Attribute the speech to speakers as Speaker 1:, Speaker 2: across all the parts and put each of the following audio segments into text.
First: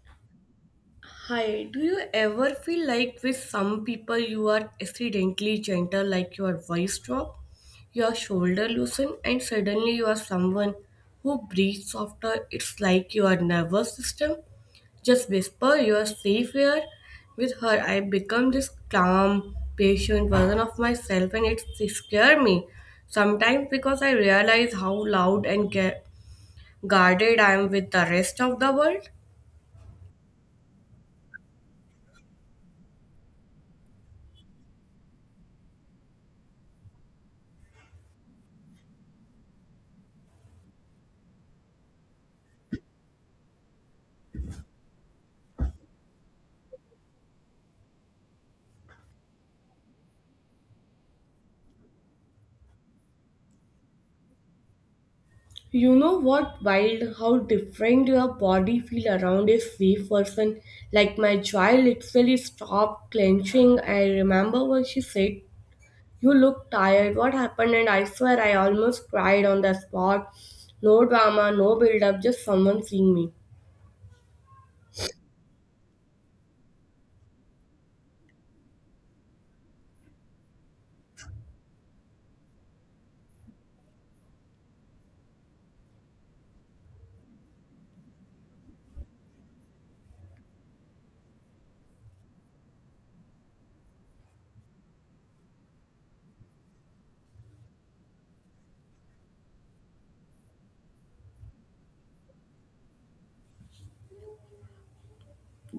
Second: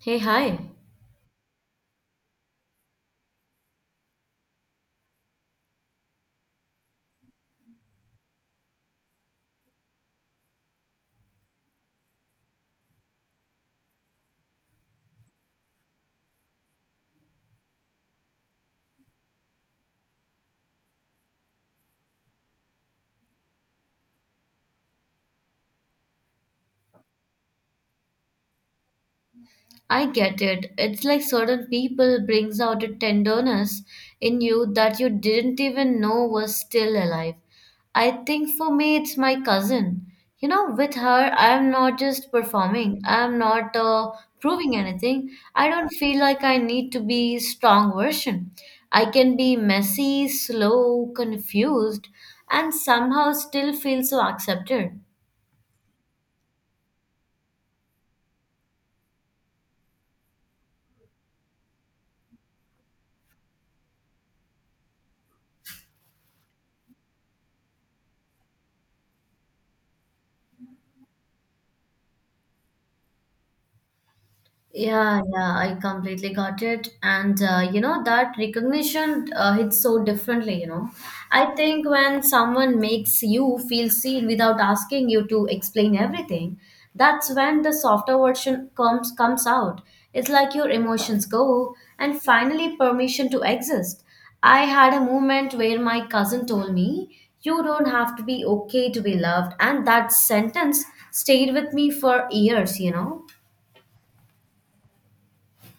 Speaker 1: Hey, hi.
Speaker 2: Hi, do you ever feel like with some people you are accidentally gentle, like your voice drop, your shoulder loosen, and suddenly you are someone who breathes softer? It's like your nervous system just whisper you are safe here. With her, I become this calm, patient version of myself, and it scares me sometimes because I realize how loud and guarded I am with the rest of the world.
Speaker 1: I get it. It's like certain people brings out a tenderness in you that you didn't even know was still alive. I think for me it's my cousin. You know, with her I'm not just performing. I'm not proving anything. I don't feel like I need to be strong version. I can be messy, slow, confused and somehow still feel so accepted.
Speaker 2: You know what wild how different your body feel around a safe person. Like my child literally stopped clenching. I remember what she said. You look tired. What happened? And I swear I almost cried on the spot. No drama, no build up, just someone seeing me.
Speaker 1: Yeah, yeah, I completely got it. And you know, that recognition hits so differently, you know. I think when someone makes you feel seen without asking you to explain everything, that's when the softer version comes out. It's like your emotions go and finally permission to exist. I had a moment where my cousin told me, "You don't have to be okay to be loved," and that sentence stayed with me for years, you know.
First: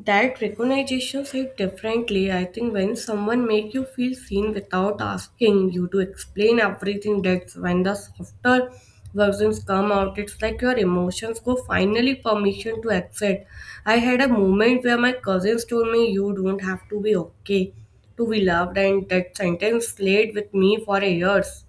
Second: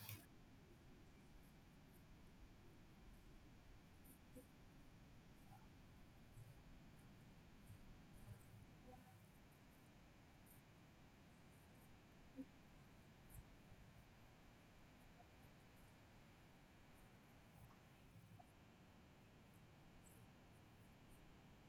Speaker 2: That recognition hit differently. I think when someone make you feel seen without asking you to explain everything, that's when the softer versions come out. It's like your emotions go finally permission to accept. I had a moment where my cousins told me you don't have to be okay to be loved, and that sentence stayed with me for years.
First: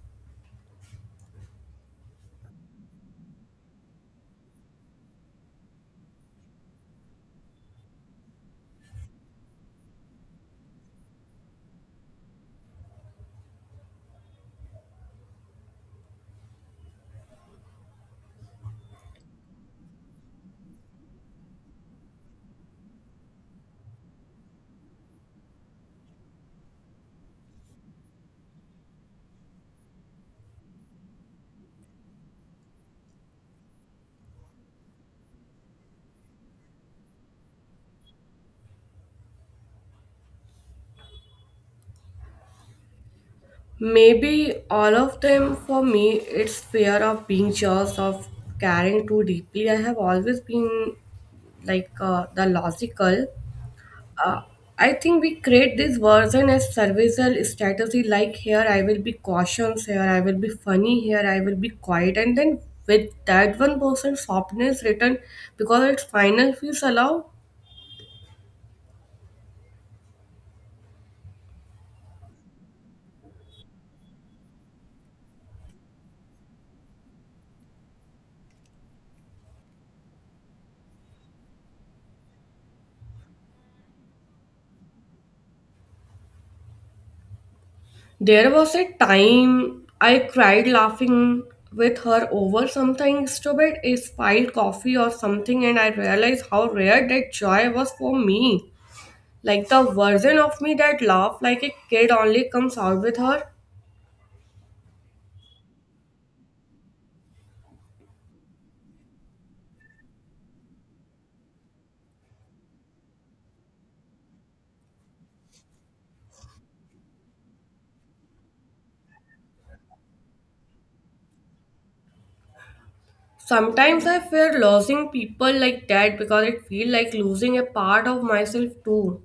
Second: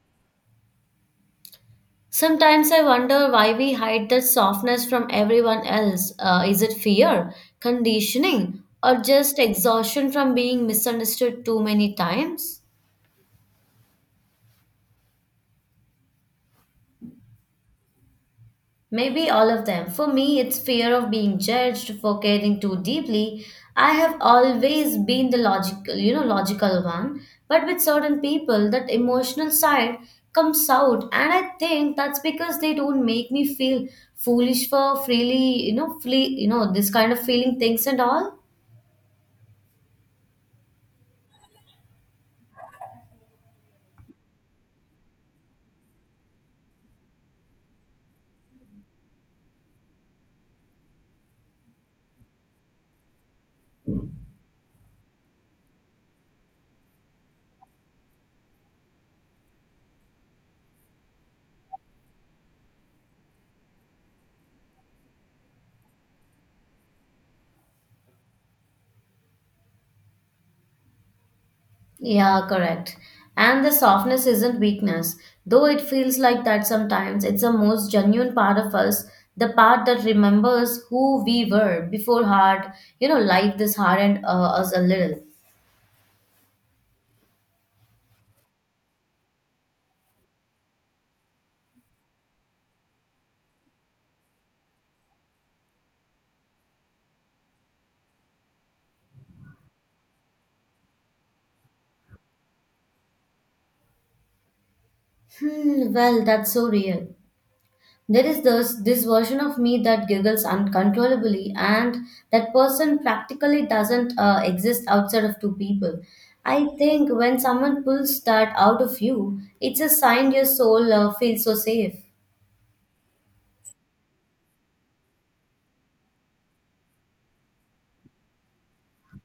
Speaker 1: Sometimes I wonder why we hide that softness from everyone else. Is it fear, conditioning, or just exhaustion from being misunderstood too many times? Maybe all of them. For me, it's fear of being judged for caring too deeply. I have always been the logical, you know, logical one, but with certain people, that emotional side comes out, and I think that's because they don't make me feel foolish for freely, you know, free, you know, this kind of feeling things and all.
Speaker 2: Maybe all of them for me, it's fear of being judged, of caring too deeply. I have always been like the logical. Uh, I think we create this version as serviceable strategy like here I will be cautious, here I will be funny, here I will be quiet, and then with that one person softness written because its final feels allowed.
Speaker 1: Yeah, correct. And the softness isn't weakness, though it feels like that sometimes. It's the most genuine part of us, the part that remembers who we were before hard, you know, life this hardened us a little.
Speaker 2: There was a time I cried laughing with her over something stupid, a spilled coffee or something, and I realized how rare that joy was for me. Like the version of me that laughed like a kid only comes out with her.
Speaker 1: Hmm, well, that's so real. There is this version of me that giggles uncontrollably, and that person practically doesn't exist outside of two people. I think when someone pulls that out of you, it's a sign your soul feels so safe.
Speaker 2: Sometimes I fear losing people like that because it feels like losing a part of myself too.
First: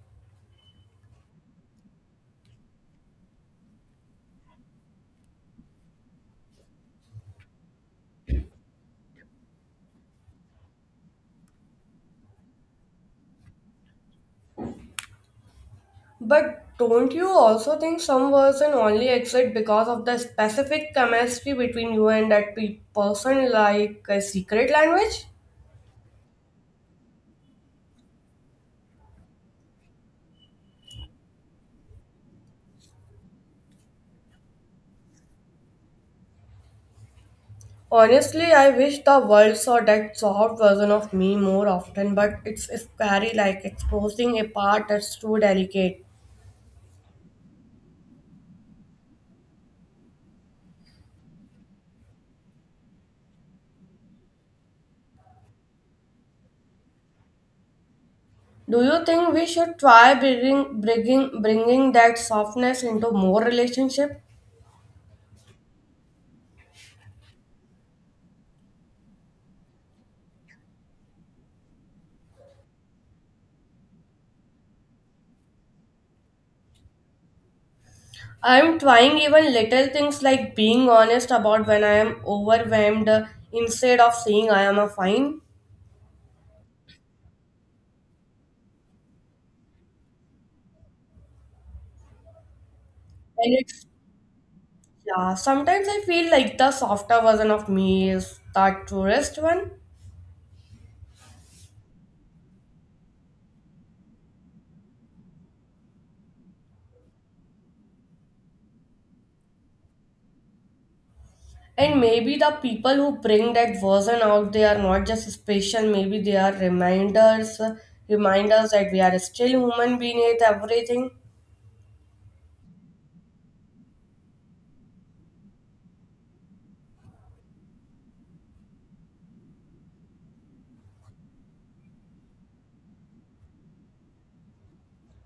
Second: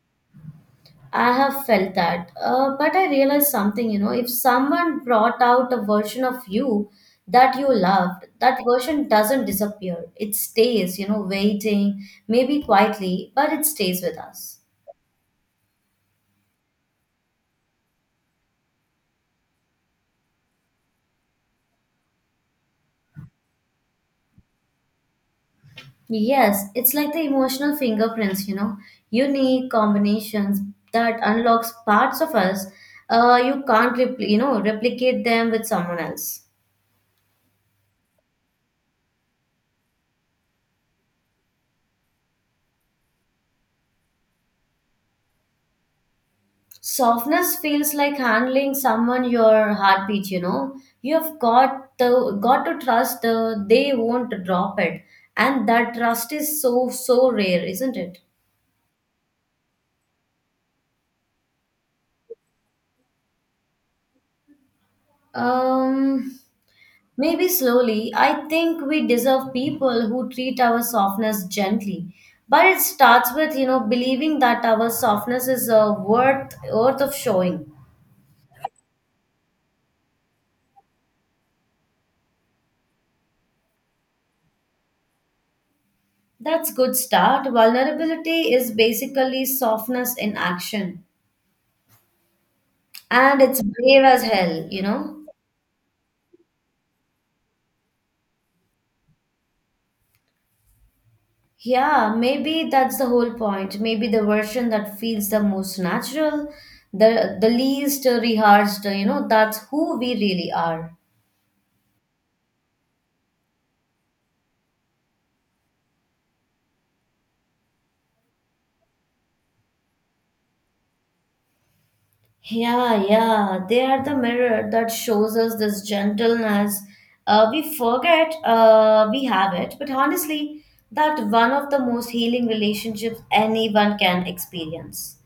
Speaker 1: I have felt that. But I realized something, you know, if someone brought out a version of you that you loved, that version doesn't disappear. It stays, you know, waiting, maybe quietly, but it stays with us.
Speaker 2: But don't you also think some person only exist because of the specific chemistry between you and that person, like a secret language?
Speaker 1: Yes, it's like the emotional fingerprints, you know, unique combinations that unlocks parts of us. You can't, you know, replicate them with someone else.
Speaker 2: Honestly, I wish the world saw that soft version of me more often, but it's scary like exposing a part that's too delicate.
Speaker 1: Softness feels like handling someone your heartbeat, you know, you've got to trust the they won't drop it, and that trust is so so rare, isn't it?
Speaker 2: Do you think we should try bringing that softness into more relationship?
Speaker 1: Um maybe slowly, I think we deserve people who treat our softness gently, but it starts with, you know, believing that our softness is a worth of showing.
Speaker 2: I'm trying even little things like being honest about when I am overwhelmed instead of saying I am a fine.
Speaker 1: That's good start. Vulnerability is basically softness in action. And
Speaker 2: And
Speaker 1: it's
Speaker 2: it's
Speaker 1: brave as hell, you know?
Speaker 2: yeah, sometimes I feel like the softer version of me is that tourist one.
Speaker 1: Yeah, maybe that's the whole point. Maybe the version that feels the most natural, the least rehearsed, you know, that's who we really are.
Speaker 2: And maybe the people who bring that version out, they are not just special, maybe they are reminders that we are still human beneath everything.
Speaker 1: Yeah, yeah, they are the mirror that shows us this gentleness. We forget we have it, but honestly, that one of the most healing relationships anyone can experience.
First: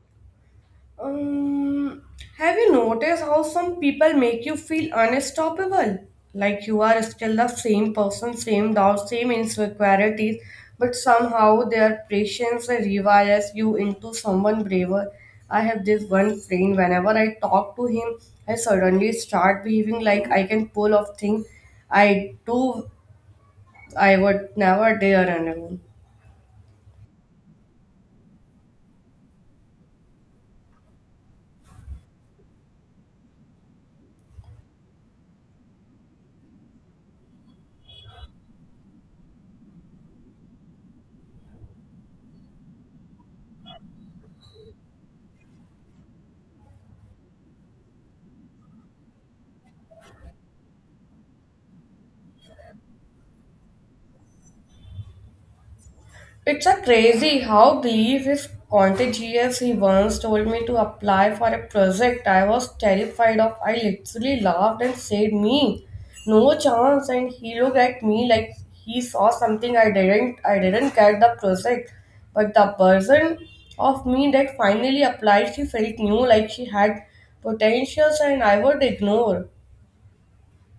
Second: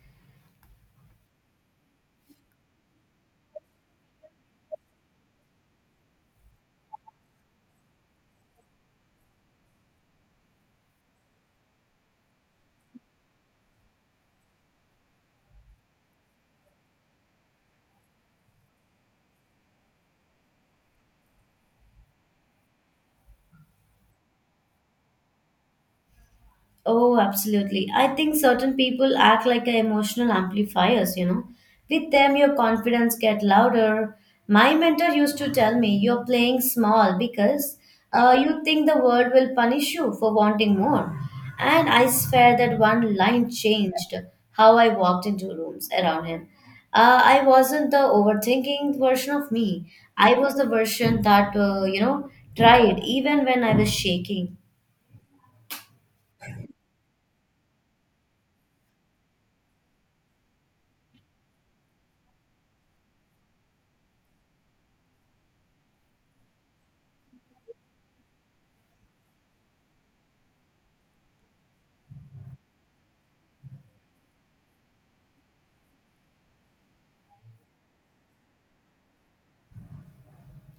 Speaker 2: Um, have you noticed how some people make you feel unstoppable? Like you are still the same person, same doubts, same insecurities, but somehow their patience rewires you into someone braver. I have this one friend, whenever I talk to him, I suddenly start behaving like I can pull off things I do I would never dare alone.
Speaker 1: Oh, absolutely. I think certain people act like a emotional amplifiers, you know. With them, your confidence get louder. My mentor used to tell me, you're playing small because you think the world will punish you for wanting more. And I swear that one line changed how I walked into rooms around him. I wasn't the overthinking version of me. I was the version that, you know, tried even when I was shaking.
Speaker 2: It's a crazy how belief is contagious. He once told me to apply for a project I was terrified of. I literally laughed and said, Me, no chance. And he looked at me like he saw something I didn't. I didn't get the project. But the person of me that finally applied, she felt new, like she had potentials and I would ignore.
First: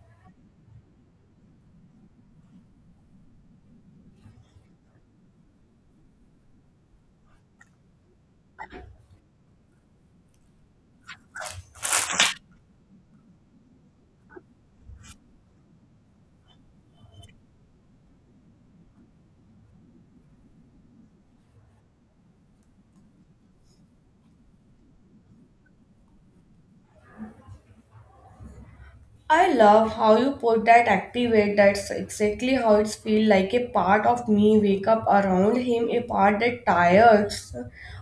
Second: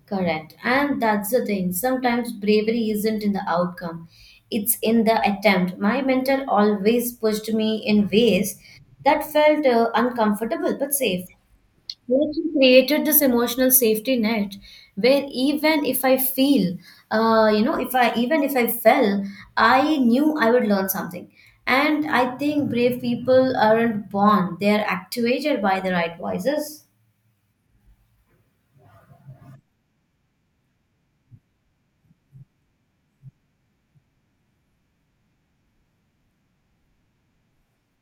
Speaker 1: Correct. And that's the thing. Sometimes bravery isn't in the outcome, it's in the attempt. My mentor always pushed me in ways that felt uncomfortable but safe. Like he created this emotional safety net where even if I feel, you know, if I even if I fell, I knew I would learn something. And I think brave people aren't born, they're activated by the right voices.
Speaker 2: I love how you put that activate. That's exactly how it's feel like a part of me wake up around him, a part that tires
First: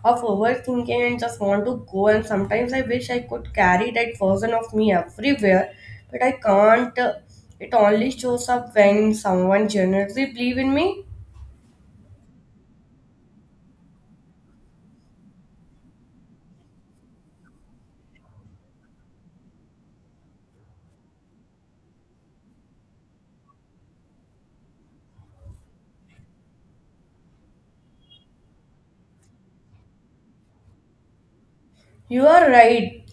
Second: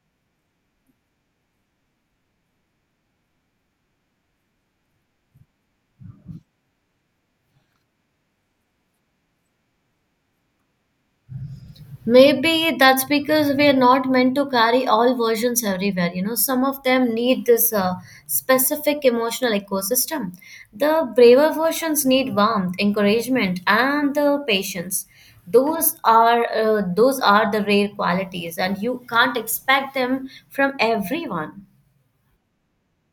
Speaker 2: of overthinking and just want to go. And sometimes I wish I could carry that version of me everywhere, but I can't. It only shows up when someone generously believe in me.
Speaker 1: Maybe that's because we're not meant to carry all versions everywhere. You know, some of them need this specific emotional ecosystem. The braver versions need warmth, encouragement, and the patience. Those are the rare qualities, and you can't expect them from everyone.
Speaker 2: You are right.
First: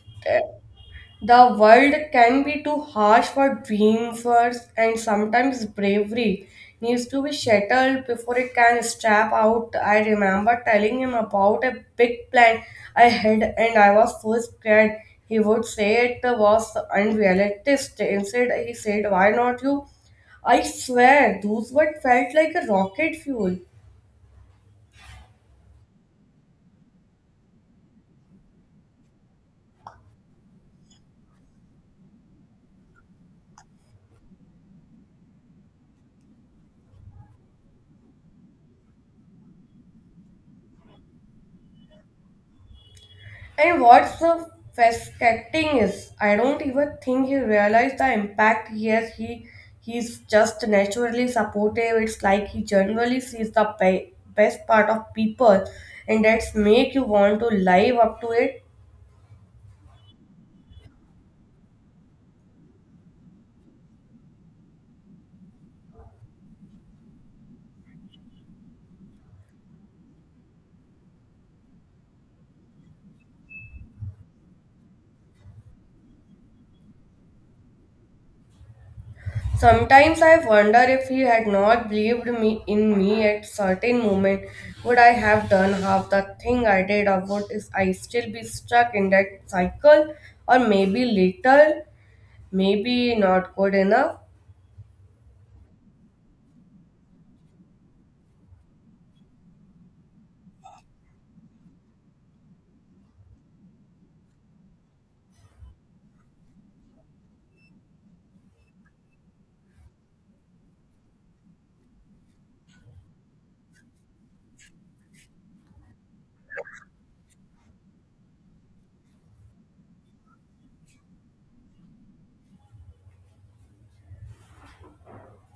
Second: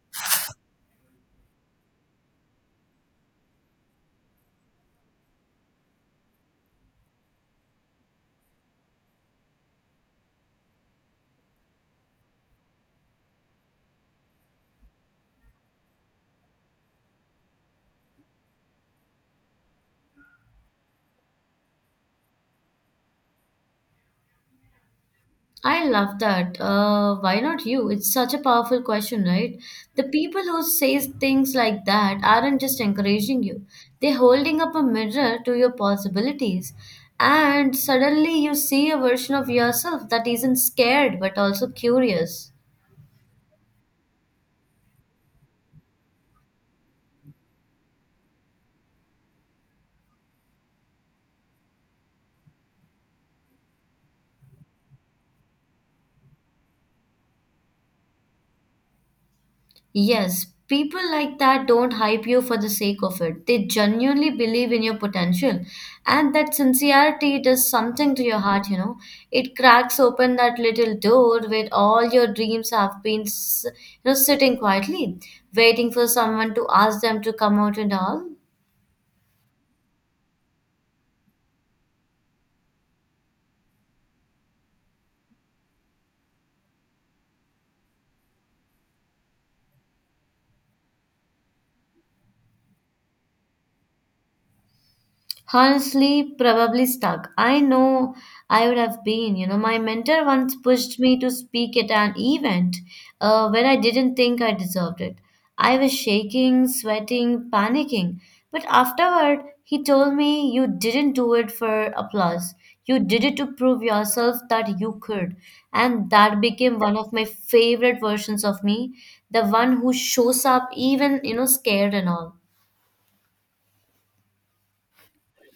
Speaker 2: The world can be too harsh for dreamers, and sometimes bravery needs to be shattered before it can step out. I remember telling him about a big plan I had, and I was so scared. He would say it was unrealistic. Instead, he said, Why not you? I swear, those words felt like a rocket fuel.
Speaker 1: I love that. Why not you? It's such a powerful question, right? The people who say things like that aren't just encouraging you. They're holding up a mirror to your possibilities. And suddenly you see a version of yourself that isn't scared but also curious.
Speaker 2: And what's so fascinating is, I don't even think he realized the impact he has. He's just naturally supportive. It's like he generally sees the best part of people, and that's make you want to live up to it.
Speaker 1: Yes, people like that don't hype you for the sake of it. They genuinely believe in your potential. And that sincerity does something to your heart, you know. It cracks open that little door where all your dreams have been, you know, sitting quietly, waiting for someone to ask them to come out and all.
Speaker 2: Sometimes I wonder if he had not believed me in me at certain moment, would I have done half the thing I did, or would is I still be stuck in that cycle, or maybe little, maybe not good enough.
Speaker 1: Honestly, probably stuck. I know I would have been. You know, my mentor once pushed me to speak at an event where I didn't think I deserved it. I was shaking, sweating, panicking. But afterward, he told me, You didn't do it for applause. You did it to prove yourself that you could. And that became one of my favorite versions of me, the one who shows up even, you know, scared and all.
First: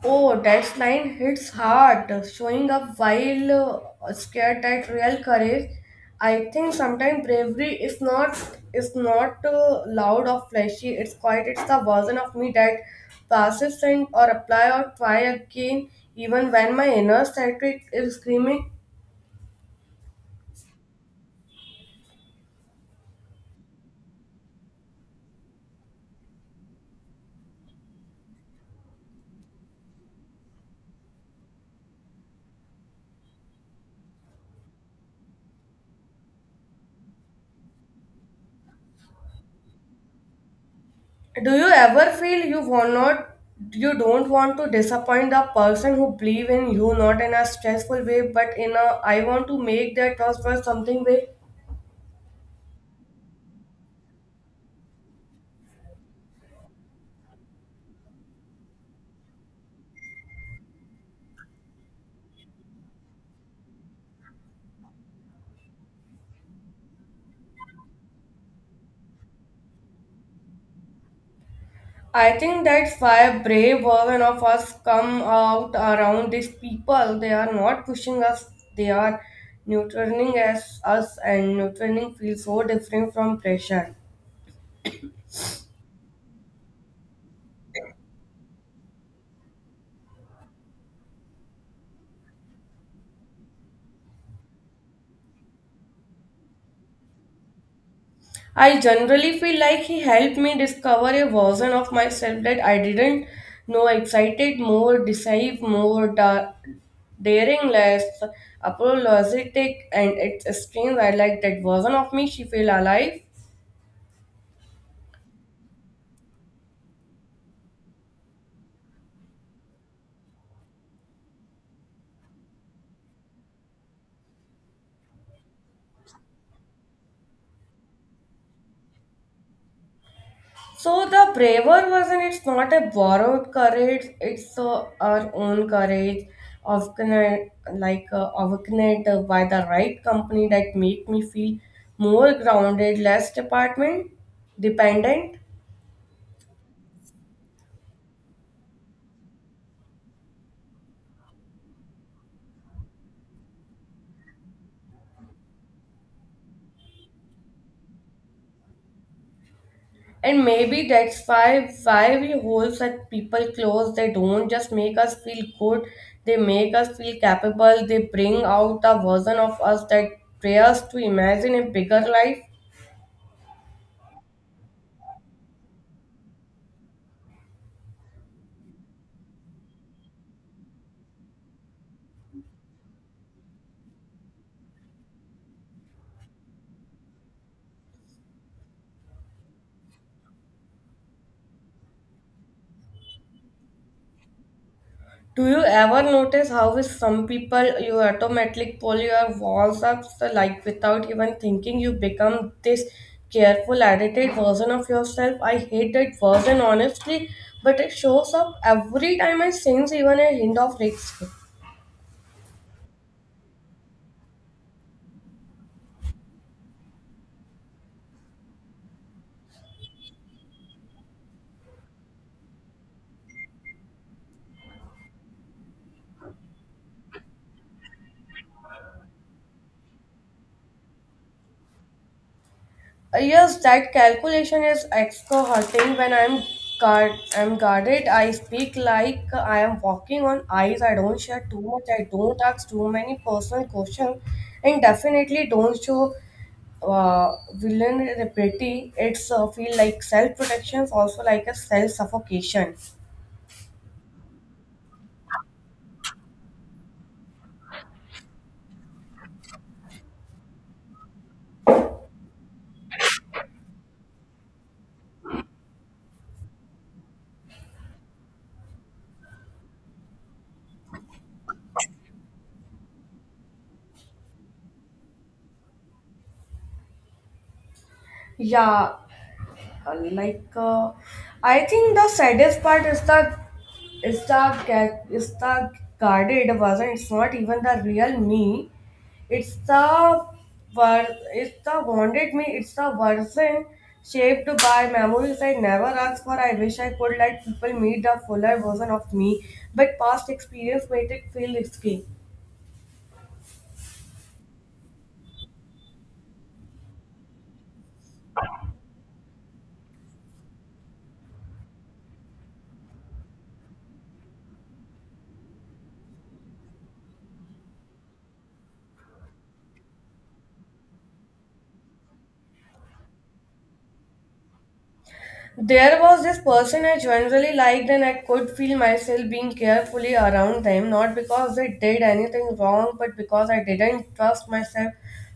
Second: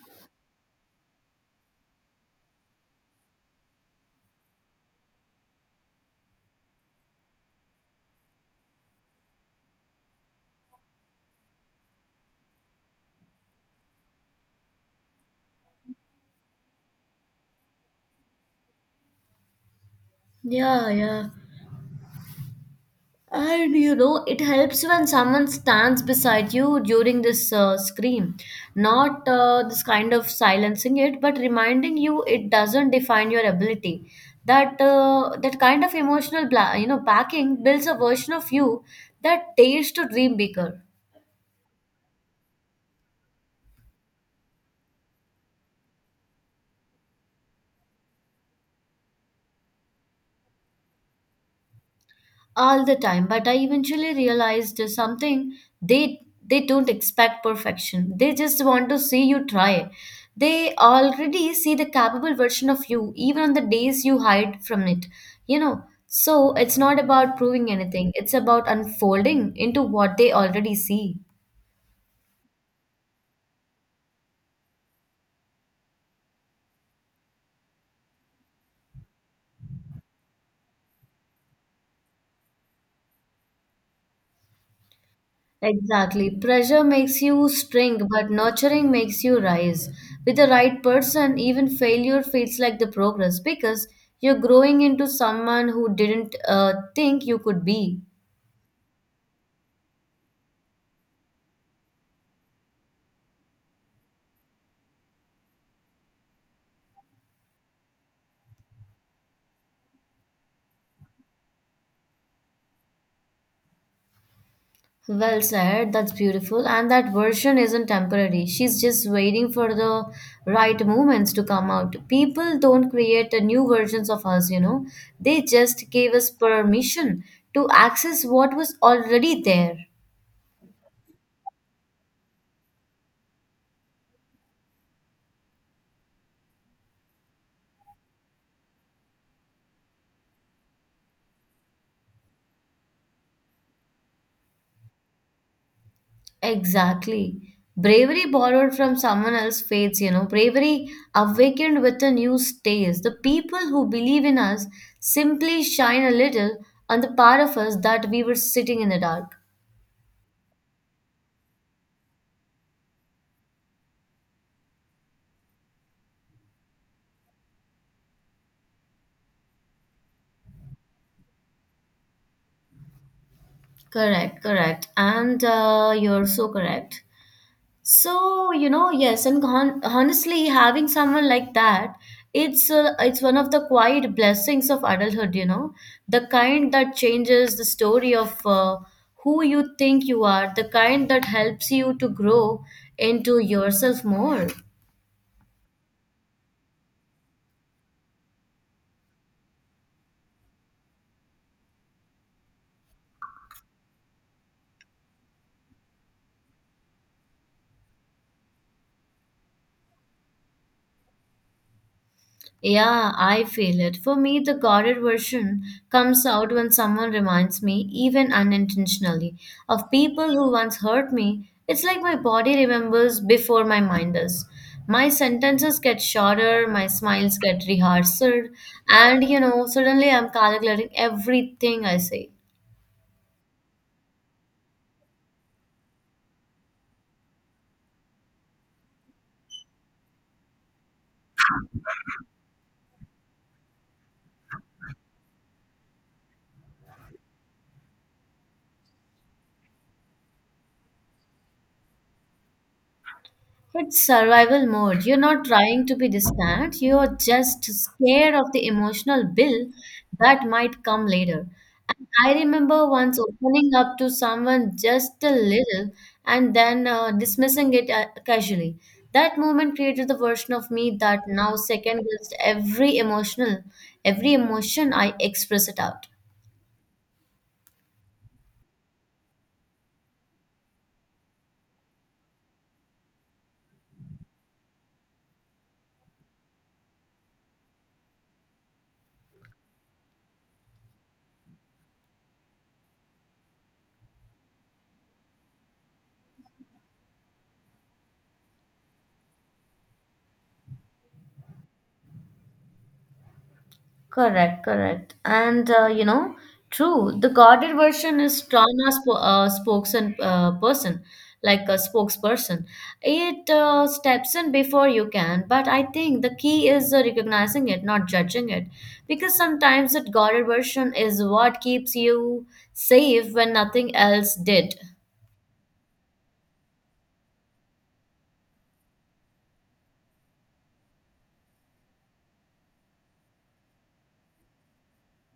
Speaker 2: Oh, that line hits hard, showing up while scared at real courage. I think sometimes bravery is not loud or flashy. It's quiet. It's the version of me that passes and or apply or try again, even when my inner static is screaming.
Speaker 1: Yeah, yeah. And you know, it helps when someone stands beside you during this scream. Not this kind of silencing it, but reminding you it doesn't define your ability. That kind of emotional, you know, backing builds a version of you that dares to dream bigger.
Speaker 2: Do you ever feel you want not you don't want to disappoint the person who believe in you not in a stressful way but in a I want to make their trust for something way?
Speaker 1: All the time, but I eventually realized something. They they don't expect perfection, they just want to see you try. They already see the capable version of you even on the days you hide from it, you know. So it's not about proving anything, it's about unfolding into what they already see.
Speaker 2: I think that's why brave version of us come out around these people. They are not pushing us, they are nurturing as us and nurturing feels so different from pressure.
Speaker 1: Exactly. Pressure makes you shrink, but nurturing makes you rise. With the right person, even failure feels like the progress because you're growing into someone who didn't think you could be.
Speaker 2: I generally feel like he helped me discover a version of myself that I didn't know excited, more decisive, more daring, less apologetic, and it's strange. I like that version of me. She feel alive.
Speaker 1: Well said. That's beautiful. And that version isn't temporary. She's just waiting for the right moments to come out. People don't create a new versions of us, you know. They just gave us permission to access what was already there.
Speaker 2: So the braver version, it's not a borrowed courage, it's our own courage, awakened, like awakened by the right company that make me feel more grounded, less department dependent.
Speaker 1: Exactly. Bravery borrowed from someone else's faiths, you know. Bravery awakened with a new stays. The people who believe in us simply shine a little on the part of us that we were sitting in the dark.
Speaker 2: And maybe that's why we hold such people close. They don't just make us feel good, they make us feel capable. They bring out the version of us that dares to imagine a bigger life.
Speaker 1: Correct, correct. And you're so correct. So, you know, yes, and honestly, having someone like that, it's one of the quiet blessings of adulthood, you know, the kind that changes the story of who you think you are, the kind that helps you to grow into yourself more.
Speaker 2: Do you ever notice how with some people you automatically pull your walls up so like without even thinking you become this careful edited version of yourself? I hate that version honestly, but it shows up every time I sense even a hint of risk.
Speaker 1: Yeah, I feel it. For me, the guarded version comes out when someone reminds me, even unintentionally, of people who once hurt me. It's like my body remembers before my mind does. My sentences get shorter, my smiles get rehearsed, and you know, suddenly I'm calculating everything I say.
Speaker 2: Yes, that calculation is extra hurting when I'm guarded. I speak like I am walking on ice. I don't share too much. I don't ask too many personal questions, and definitely don't show villain repeating it's feel like self protection also like a self suffocation.
Speaker 1: It's survival mode. You're not trying to be distant, you're just scared of the emotional bill that might come later. And I remember once opening up to someone just a little and then dismissing it casually. That moment created the version of me that now second guessed every emotional, every emotion I express it out.
Speaker 2: Yeah, uh, like uh, I think the saddest part is the guarded version it's not even the real me it's the it's the wanted me it's the version shaped by memories I never asked for I wish I could let people meet the fuller version of me but past experience made it feel risky.
Speaker 1: Correct, correct. And you know, true, the guarded version is trauma sp spokesman person, like a spokesperson. It steps in before you can, but I think the key is recognizing it, not judging it, because sometimes that guarded version is what keeps you safe when nothing else did.
Speaker 2: There was this person I generally liked, and I could feel myself being carefully around them, not because they did anything wrong, but because I didn't trust myself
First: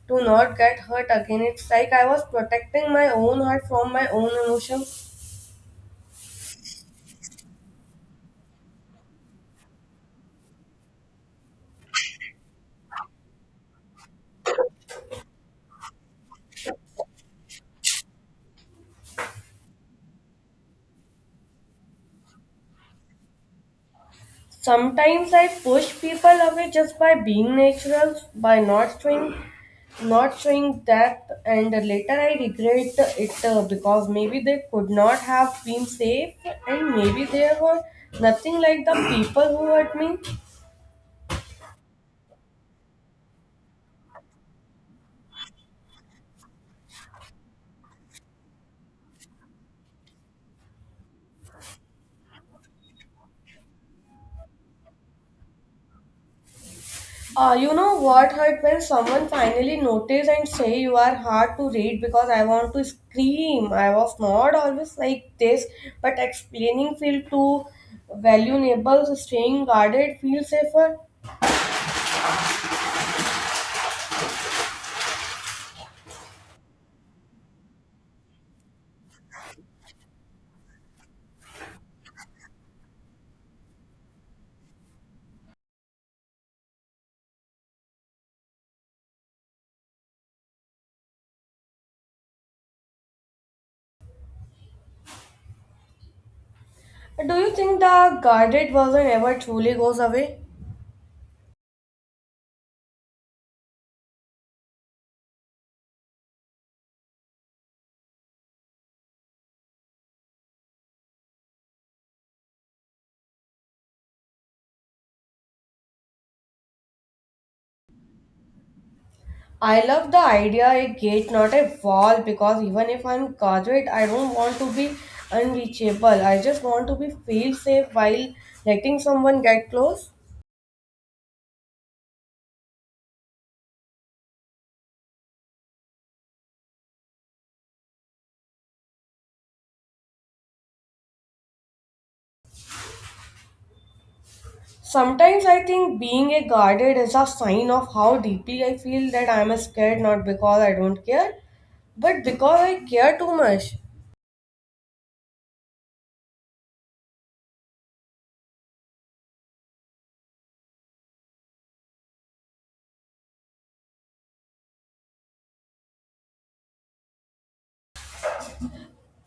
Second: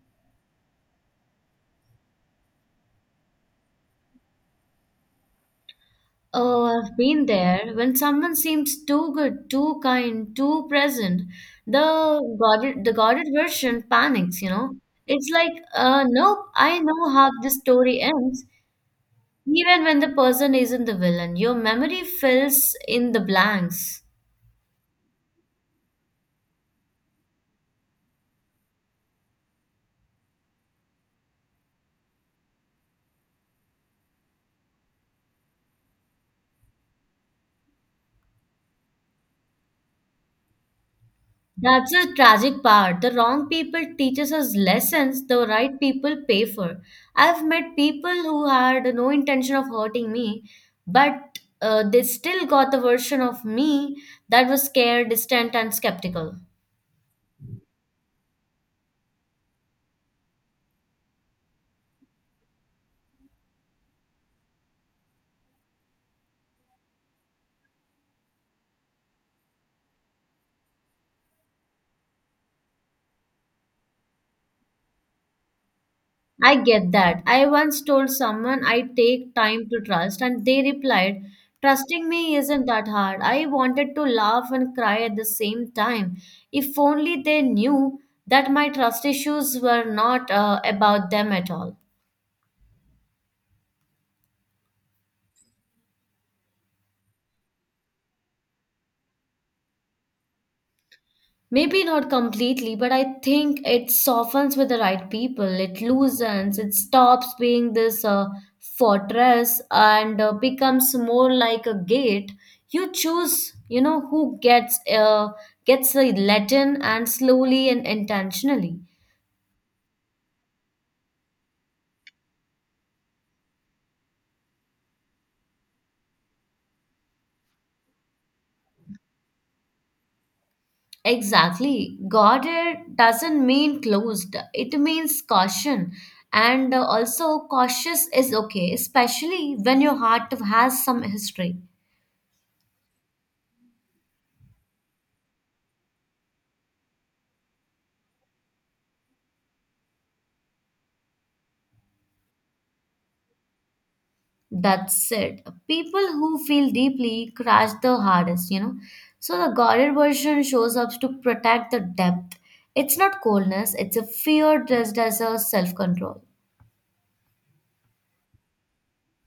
Speaker 2: to not get hurt again. It's like I was protecting my own heart from my own emotions.
Speaker 1: Oh, I've been there. When someone seems too good, too kind, too present, the guarded version panics, you know. It's like, nope, I know how this story ends, even when the person isn't the villain. Your memory fills in the blanks.
Speaker 2: Sometimes I push people away just by being natural, by not showing depth, and later I regret it because maybe they could not have been safe, and maybe they were nothing like the people who hurt me.
Speaker 1: That's the tragic part. The wrong people teaches us lessons the right people pay for. I've met people who had no intention of hurting me, but they still got the version of me that was scared, distant, and skeptical.
Speaker 2: You know what hurt when someone finally notice and say you are hard to read because I want to scream. I was not always like this, but explaining feel too valuable, staying guarded feel safer.
Speaker 1: I get that. I once told someone I take time to trust, and they replied, Trusting me isn't that hard. I wanted to laugh and cry at the same time. If only they knew that my trust issues were not about them at all.
Speaker 2: Do you think the guarded version ever truly goes away?
Speaker 1: Maybe not completely, but I think it softens with the right people. It loosens, it stops being this fortress and becomes more like a gate. You choose, you know, who gets gets the let in and slowly and intentionally.
Speaker 2: I love the idea a gate, not a wall, because even if I'm guarded, I don't want to be unreachable. I just want to be feel safe while letting someone get close.
Speaker 1: Exactly. Guarded doesn't mean closed. It means caution. And also cautious is okay, especially when your heart has some history.
Speaker 2: Sometimes I think being a guarded is a sign of how deeply I feel that I'm scared, not because I don't care, but because I care too much.
Speaker 1: That said, people who feel deeply crash the hardest, you know. So the guarded version shows up to protect the depth. It's not coldness, it's a fear dressed as a self control.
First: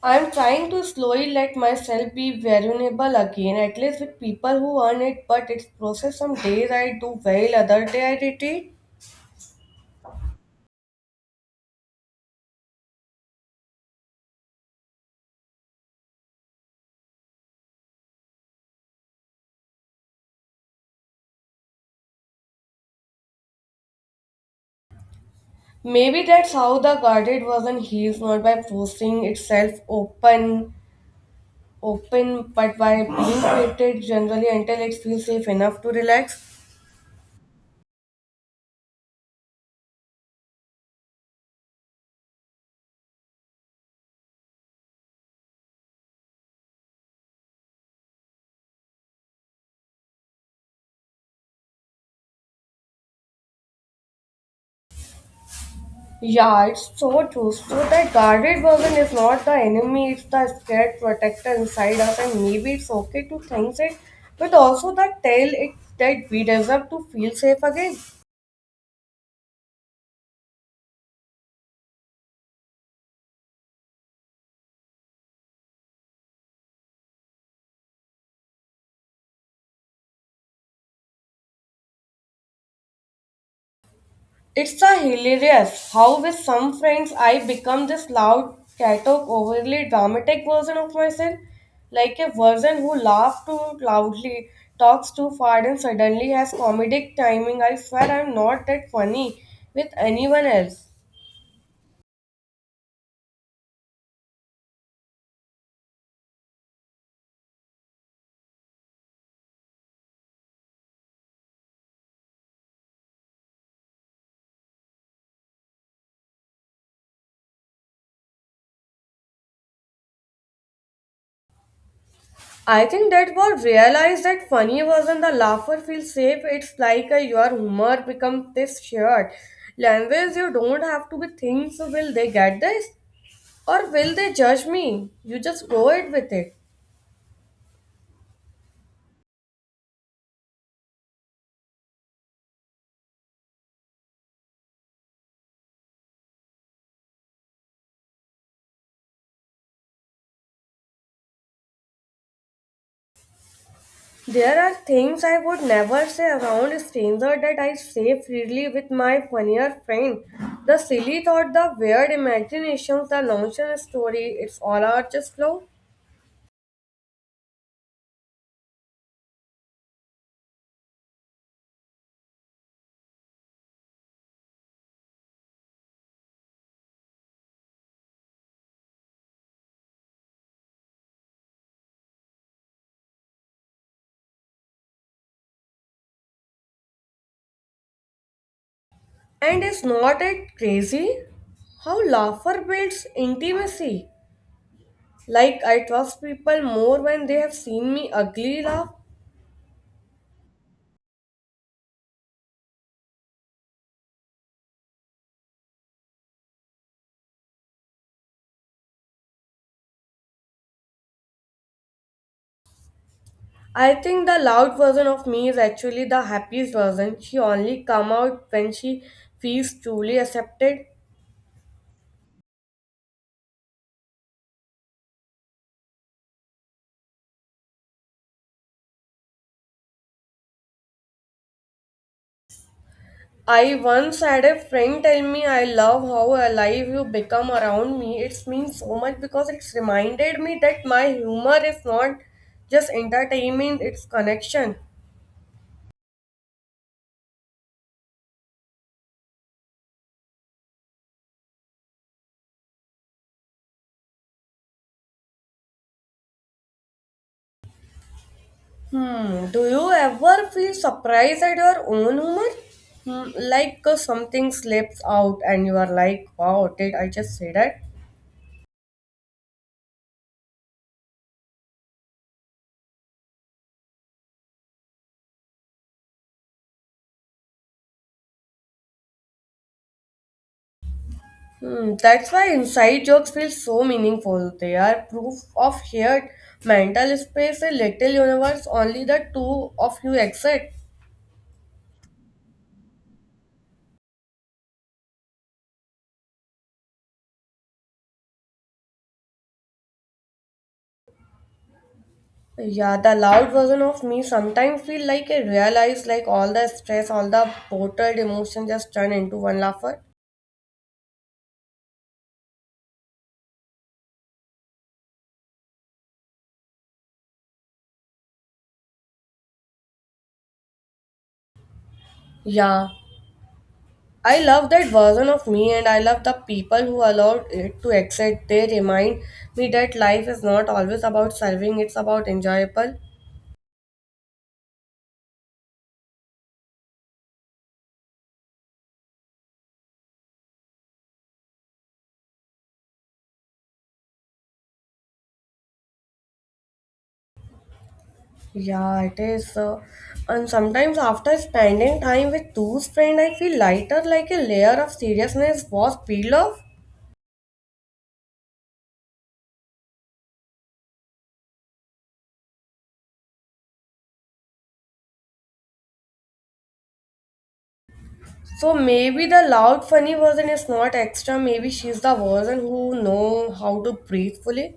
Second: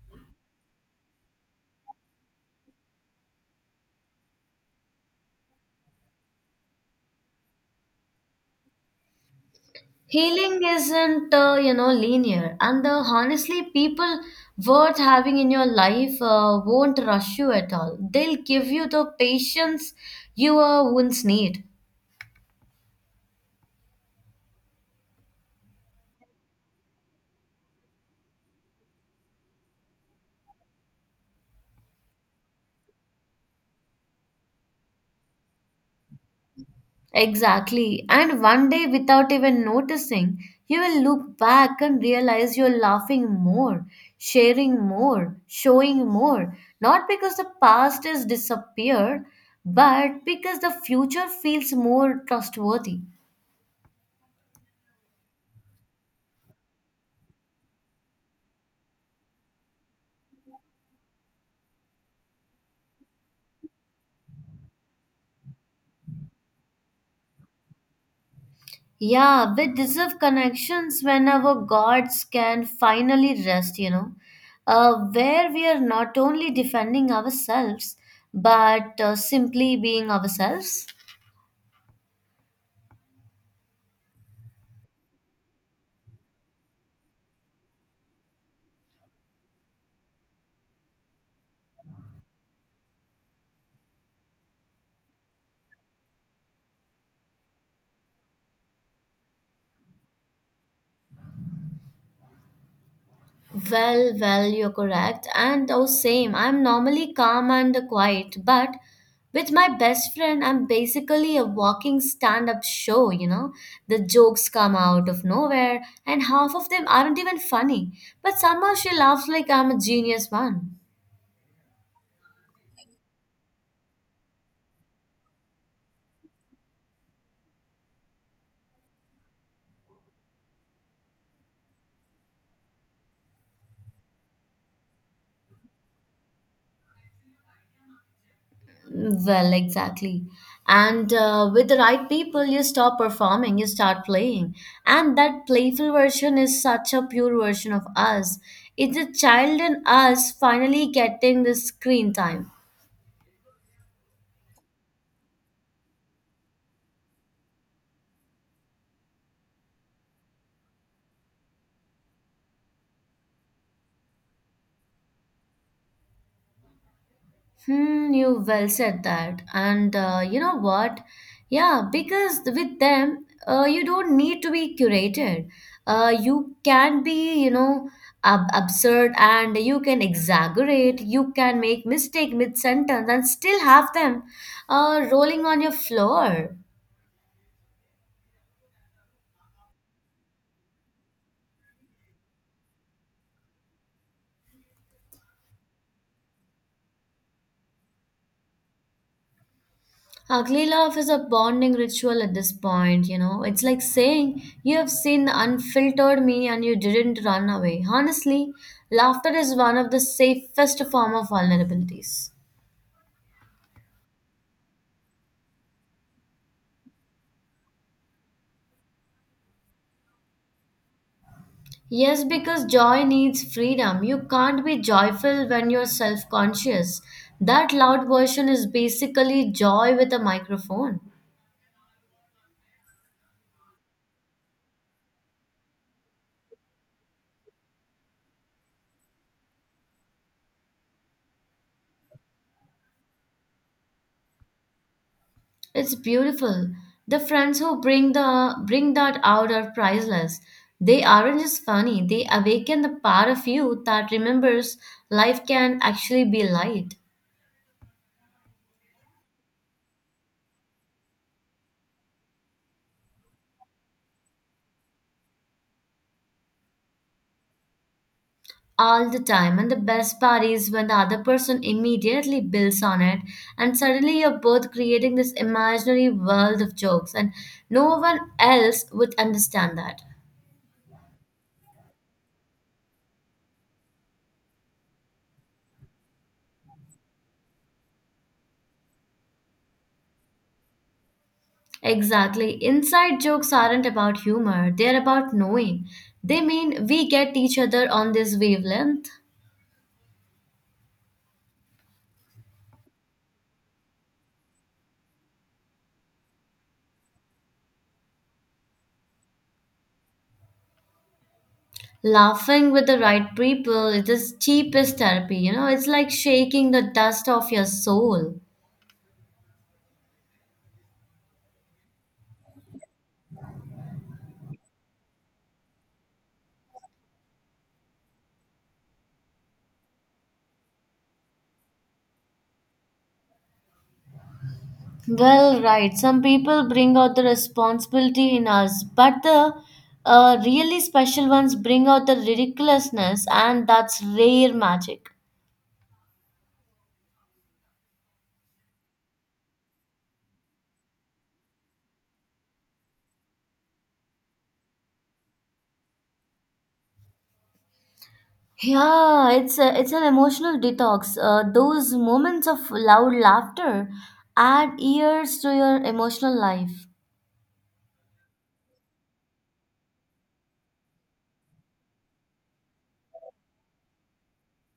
Speaker 2: I'm trying to slowly let myself be vulnerable again, at least with people who earn it, but it's process some days I do well, other day I retreat.
Speaker 1: Healing isn't, linear, and honestly, people worth having in your life won't rush you at all. They'll give you the patience your wounds need.
Speaker 2: Maybe that's how the guarded version heals, not by forcing itself open but by being treated generally until it feels safe enough to relax.
Speaker 1: Exactly. And one day, without even noticing, you will look back and realize you're laughing more, sharing more, showing more. Not because the past has disappeared, but because the future feels more trustworthy.
Speaker 2: Yeah, it's so true. So that guarded version is not the enemy, it's the scared protector inside us, and maybe it's okay to think it, but also the tell it that we deserve to feel safe again.
Speaker 1: Yeah, we deserve connections when our gods can finally rest, where we are not only defending ourselves, but simply being ourselves.
Speaker 2: It's a hilarious how with some friends I become this loud, catok, overly dramatic version of myself, like a version who laughs too loudly, talks too far, and suddenly has comedic timing. I swear I'm not that funny with anyone else.
Speaker 1: Well, you're correct. And oh, same. I'm normally calm and quiet, but with my best friend, I'm basically a walking stand up show? The jokes come out of nowhere, and half of them aren't even funny. But somehow she laughs like I'm a genius one.
Speaker 2: I think that was realized that funny wasn't the laugher feel safe. It's like a, your humor become this shared language. You don't have to be think. So will they get this or will they judge me? You just go it with it.
Speaker 1: Well, exactly. And with the right people, you stop performing, you start playing. And that playful version is such a pure version of us. It's a child in us finally getting the screen time.
Speaker 2: There are things I would never say around a stranger that I say freely with my funnier friend. The silly thought, the weird imaginations, the nonsense story. It's all out just flow.
Speaker 1: You well said that. And you know what? Yeah, because with them, you don't need to be curated. You can be, absurd and you can exaggerate. You can make mistake mid sentence and still have them rolling on your floor.
Speaker 2: And is not it crazy how laughter builds intimacy? Like I trust people more when they have seen me ugly laugh.
Speaker 1: Ugly love is a bonding ritual at this point. It's like saying, You have seen the unfiltered me and you didn't run away. Honestly, laughter is one of the safest form of vulnerabilities.
Speaker 2: I think the loud version of me is actually the happiest version. She only come out when she feels truly accepted.
Speaker 1: Yes, because joy needs freedom. You can't be joyful when you're self conscious. That loud version is basically joy with a microphone.
Speaker 2: I once had a friend tell me I love how alive you become around me. It means so much because it's reminded me that my humor is not just entertainment, it's connection.
Speaker 1: It's beautiful. The friends who bring that out are priceless. They aren't just funny, they awaken the part of you that remembers life can actually be light
Speaker 2: Hmm. Do you ever feel surprised at your own humor? Hmm. Something slips out and you are like, wow, did I just say that?
Speaker 1: all the time. And the best part is when the other person immediately builds on it, and suddenly you're both creating this imaginary world of jokes, and no one else would understand that.
Speaker 2: Hmm. That's why inside jokes feel so meaningful. They are proof of shared mental space, a little universe only the two of you exist.
Speaker 1: Exactly. Inside jokes aren't about humor, they're about knowing. They mean we get each other on this wavelength.
Speaker 2: Yeah, the loud version of me sometimes feel like I realize like all the stress, all the bottled emotion just turn into one laugher.
Speaker 1: Laughing with the right people is the cheapest therapy, it's like shaking the dust off your soul.
Speaker 2: Yeah, I love that version of me and I love the people who allowed it to exist. They remind me that life is not always about serving, it's about enjoyable.
Speaker 1: Well, right. Some people bring out the responsibility in us, but the really special ones bring out the ridiculousness, and that's rare magic.
Speaker 2: Yeah, it is. And sometimes after spending time with those friends, I feel lighter like a layer of seriousness was peeled off.
Speaker 1: Yeah, it's an emotional detox. Those moments of loud laughter add years to your emotional life.
Speaker 2: So maybe the loud funny version is not extra, maybe she's the version who know how to breathe fully.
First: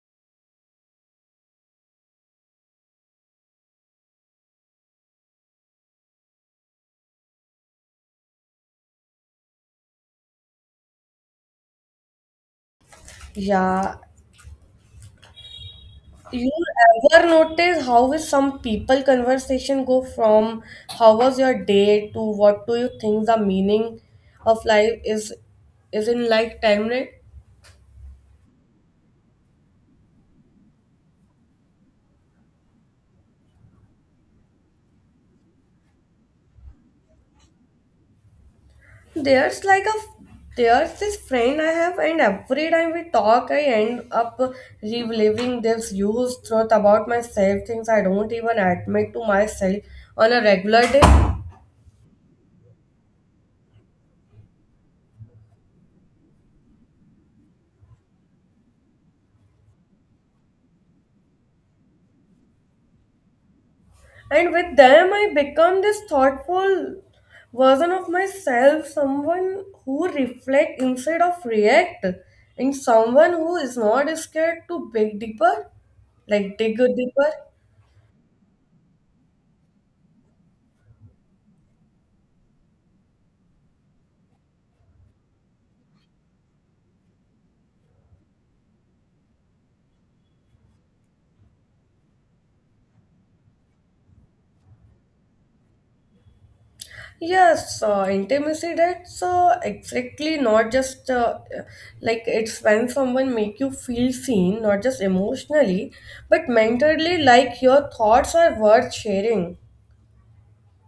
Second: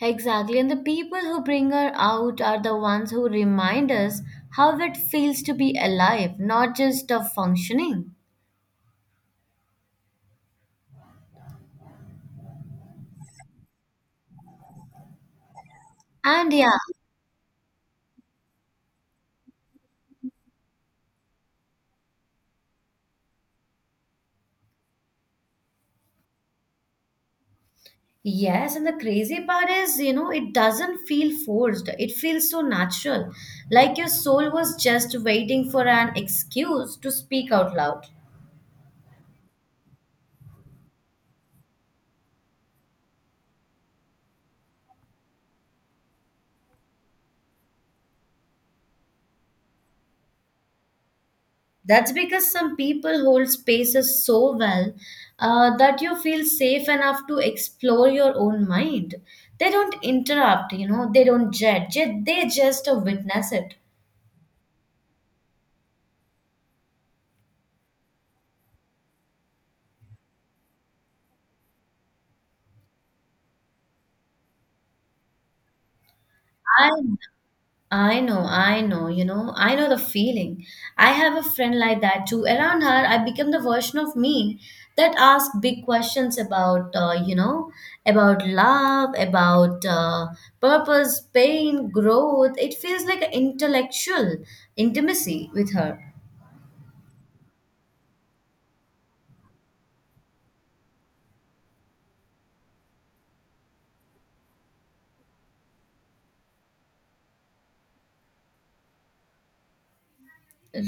Speaker 1: Exactly, and the people who bring her out are the ones who remind us how it feels to be alive, not just of functioning.
Speaker 2: Yeah. You
Speaker 1: And yeah,
Speaker 2: ever notice how is some people conversation go from how was your day to what do you think the meaning of life is in like time right?
Speaker 1: yes, and the crazy part is, you know, it doesn't feel forced. It feels so natural, like your soul was just waiting for an excuse to speak out loud.
Speaker 2: There's like a there's this friend I have and every time we talk I end up reliving this used truth about myself, things I don't even admit to myself on a regular day.
Speaker 1: That's because some people hold spaces so well that you feel safe enough to explore your own mind. They don't interrupt, you know, they don't judge, they just witness it.
Speaker 2: And with them, I become this thoughtful version of myself, someone who reflect instead of react, and someone who is not scared to dig
Speaker 1: I
Speaker 2: deeper.
Speaker 1: I know, I know, you know, I know the feeling. I have a friend like that too. Around her, I become the version of me that asks big questions about, about love, about purpose, pain, growth. It feels like an intellectual intimacy with her.
Speaker 2: Yes, intimacy that's exactly not just like it's when someone make you feel seen, not just emotionally, but mentally, like your thoughts are worth sharing.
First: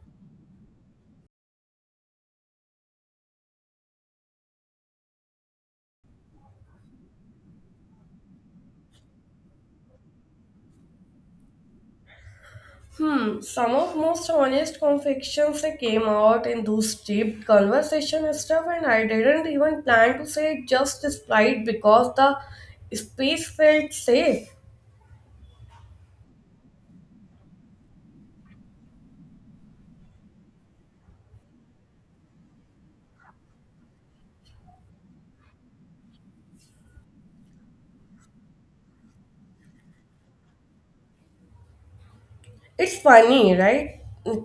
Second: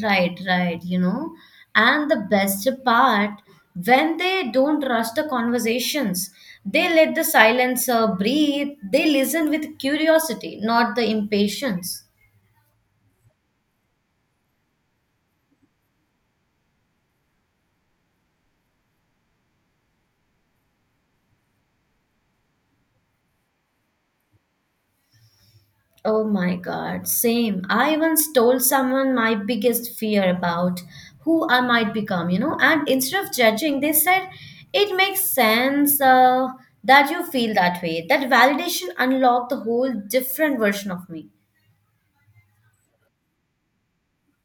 Speaker 1: Right, you know. And the best part, when they don't rush the conversations, they let the silence breathe, they listen with curiosity, not the impatience.
Speaker 2: Hmm, some of most honest confections they came out in those deep conversation stuff, and I didn't even plan to say it just despite because the space felt safe.
Speaker 1: Oh my God, same. I once told someone my biggest fear about who I might become, you know, and instead of judging, they said, It makes sense that you feel that way. That validation unlocked the whole different version of me.
Speaker 2: It's funny, right?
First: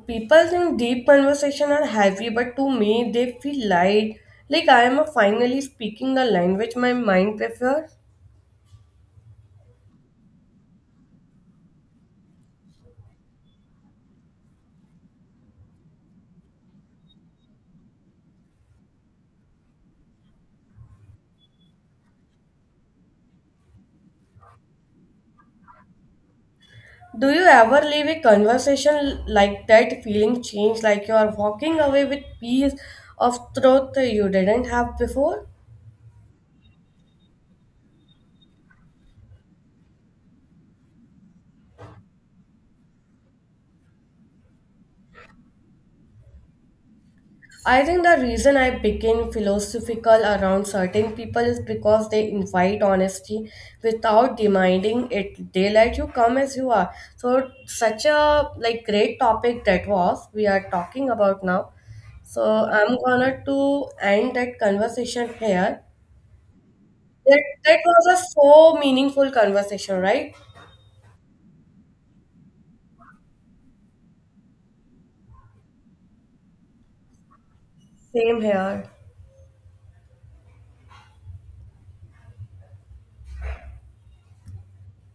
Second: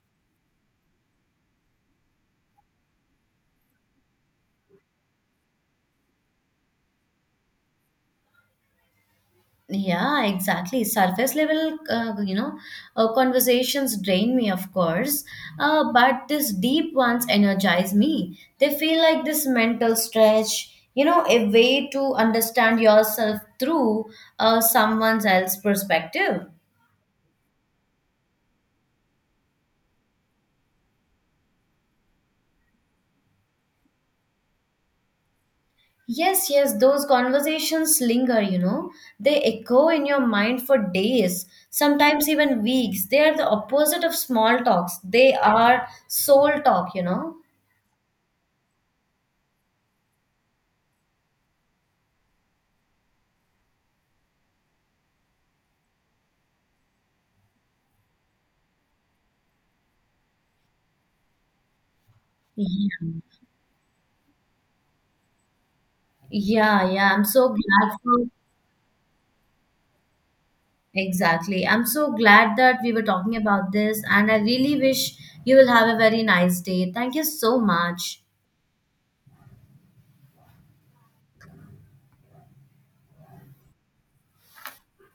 Speaker 2: People think deep conversation are heavy, but to me they feel light. Like I am finally speaking the language my mind prefers.
Speaker 1: Yeah, exactly. Surface level, conversations drain me, of course, but these deep ones energize me. They feel like this mental stretch, you know, a way to understand yourself through someone else's perspective.
Speaker 2: Do you ever leave a conversation like that feeling changed, like you are walking away with piece of truth you didn't have before?
Speaker 1: Yes, yes, those conversations linger, you know. They echo in your mind for days, sometimes even weeks. They are the opposite of small talks, they are soul talk, you know.
Speaker 2: I think the reason I became philosophical around certain people is because they invite honesty without demanding it. They let you come as you are. So such a like great topic that was we are talking about now. So I'm
Speaker 1: Yeah.
Speaker 2: gonna to end that conversation here.
Speaker 1: Yeah, yeah. I'm so
Speaker 2: That
Speaker 1: glad
Speaker 2: was
Speaker 1: for
Speaker 2: a so meaningful conversation, right?
Speaker 1: exactly. I'm so glad that we were talking about this, and I really wish you will have a very nice day. Thank you so much.
Speaker 2: Same here.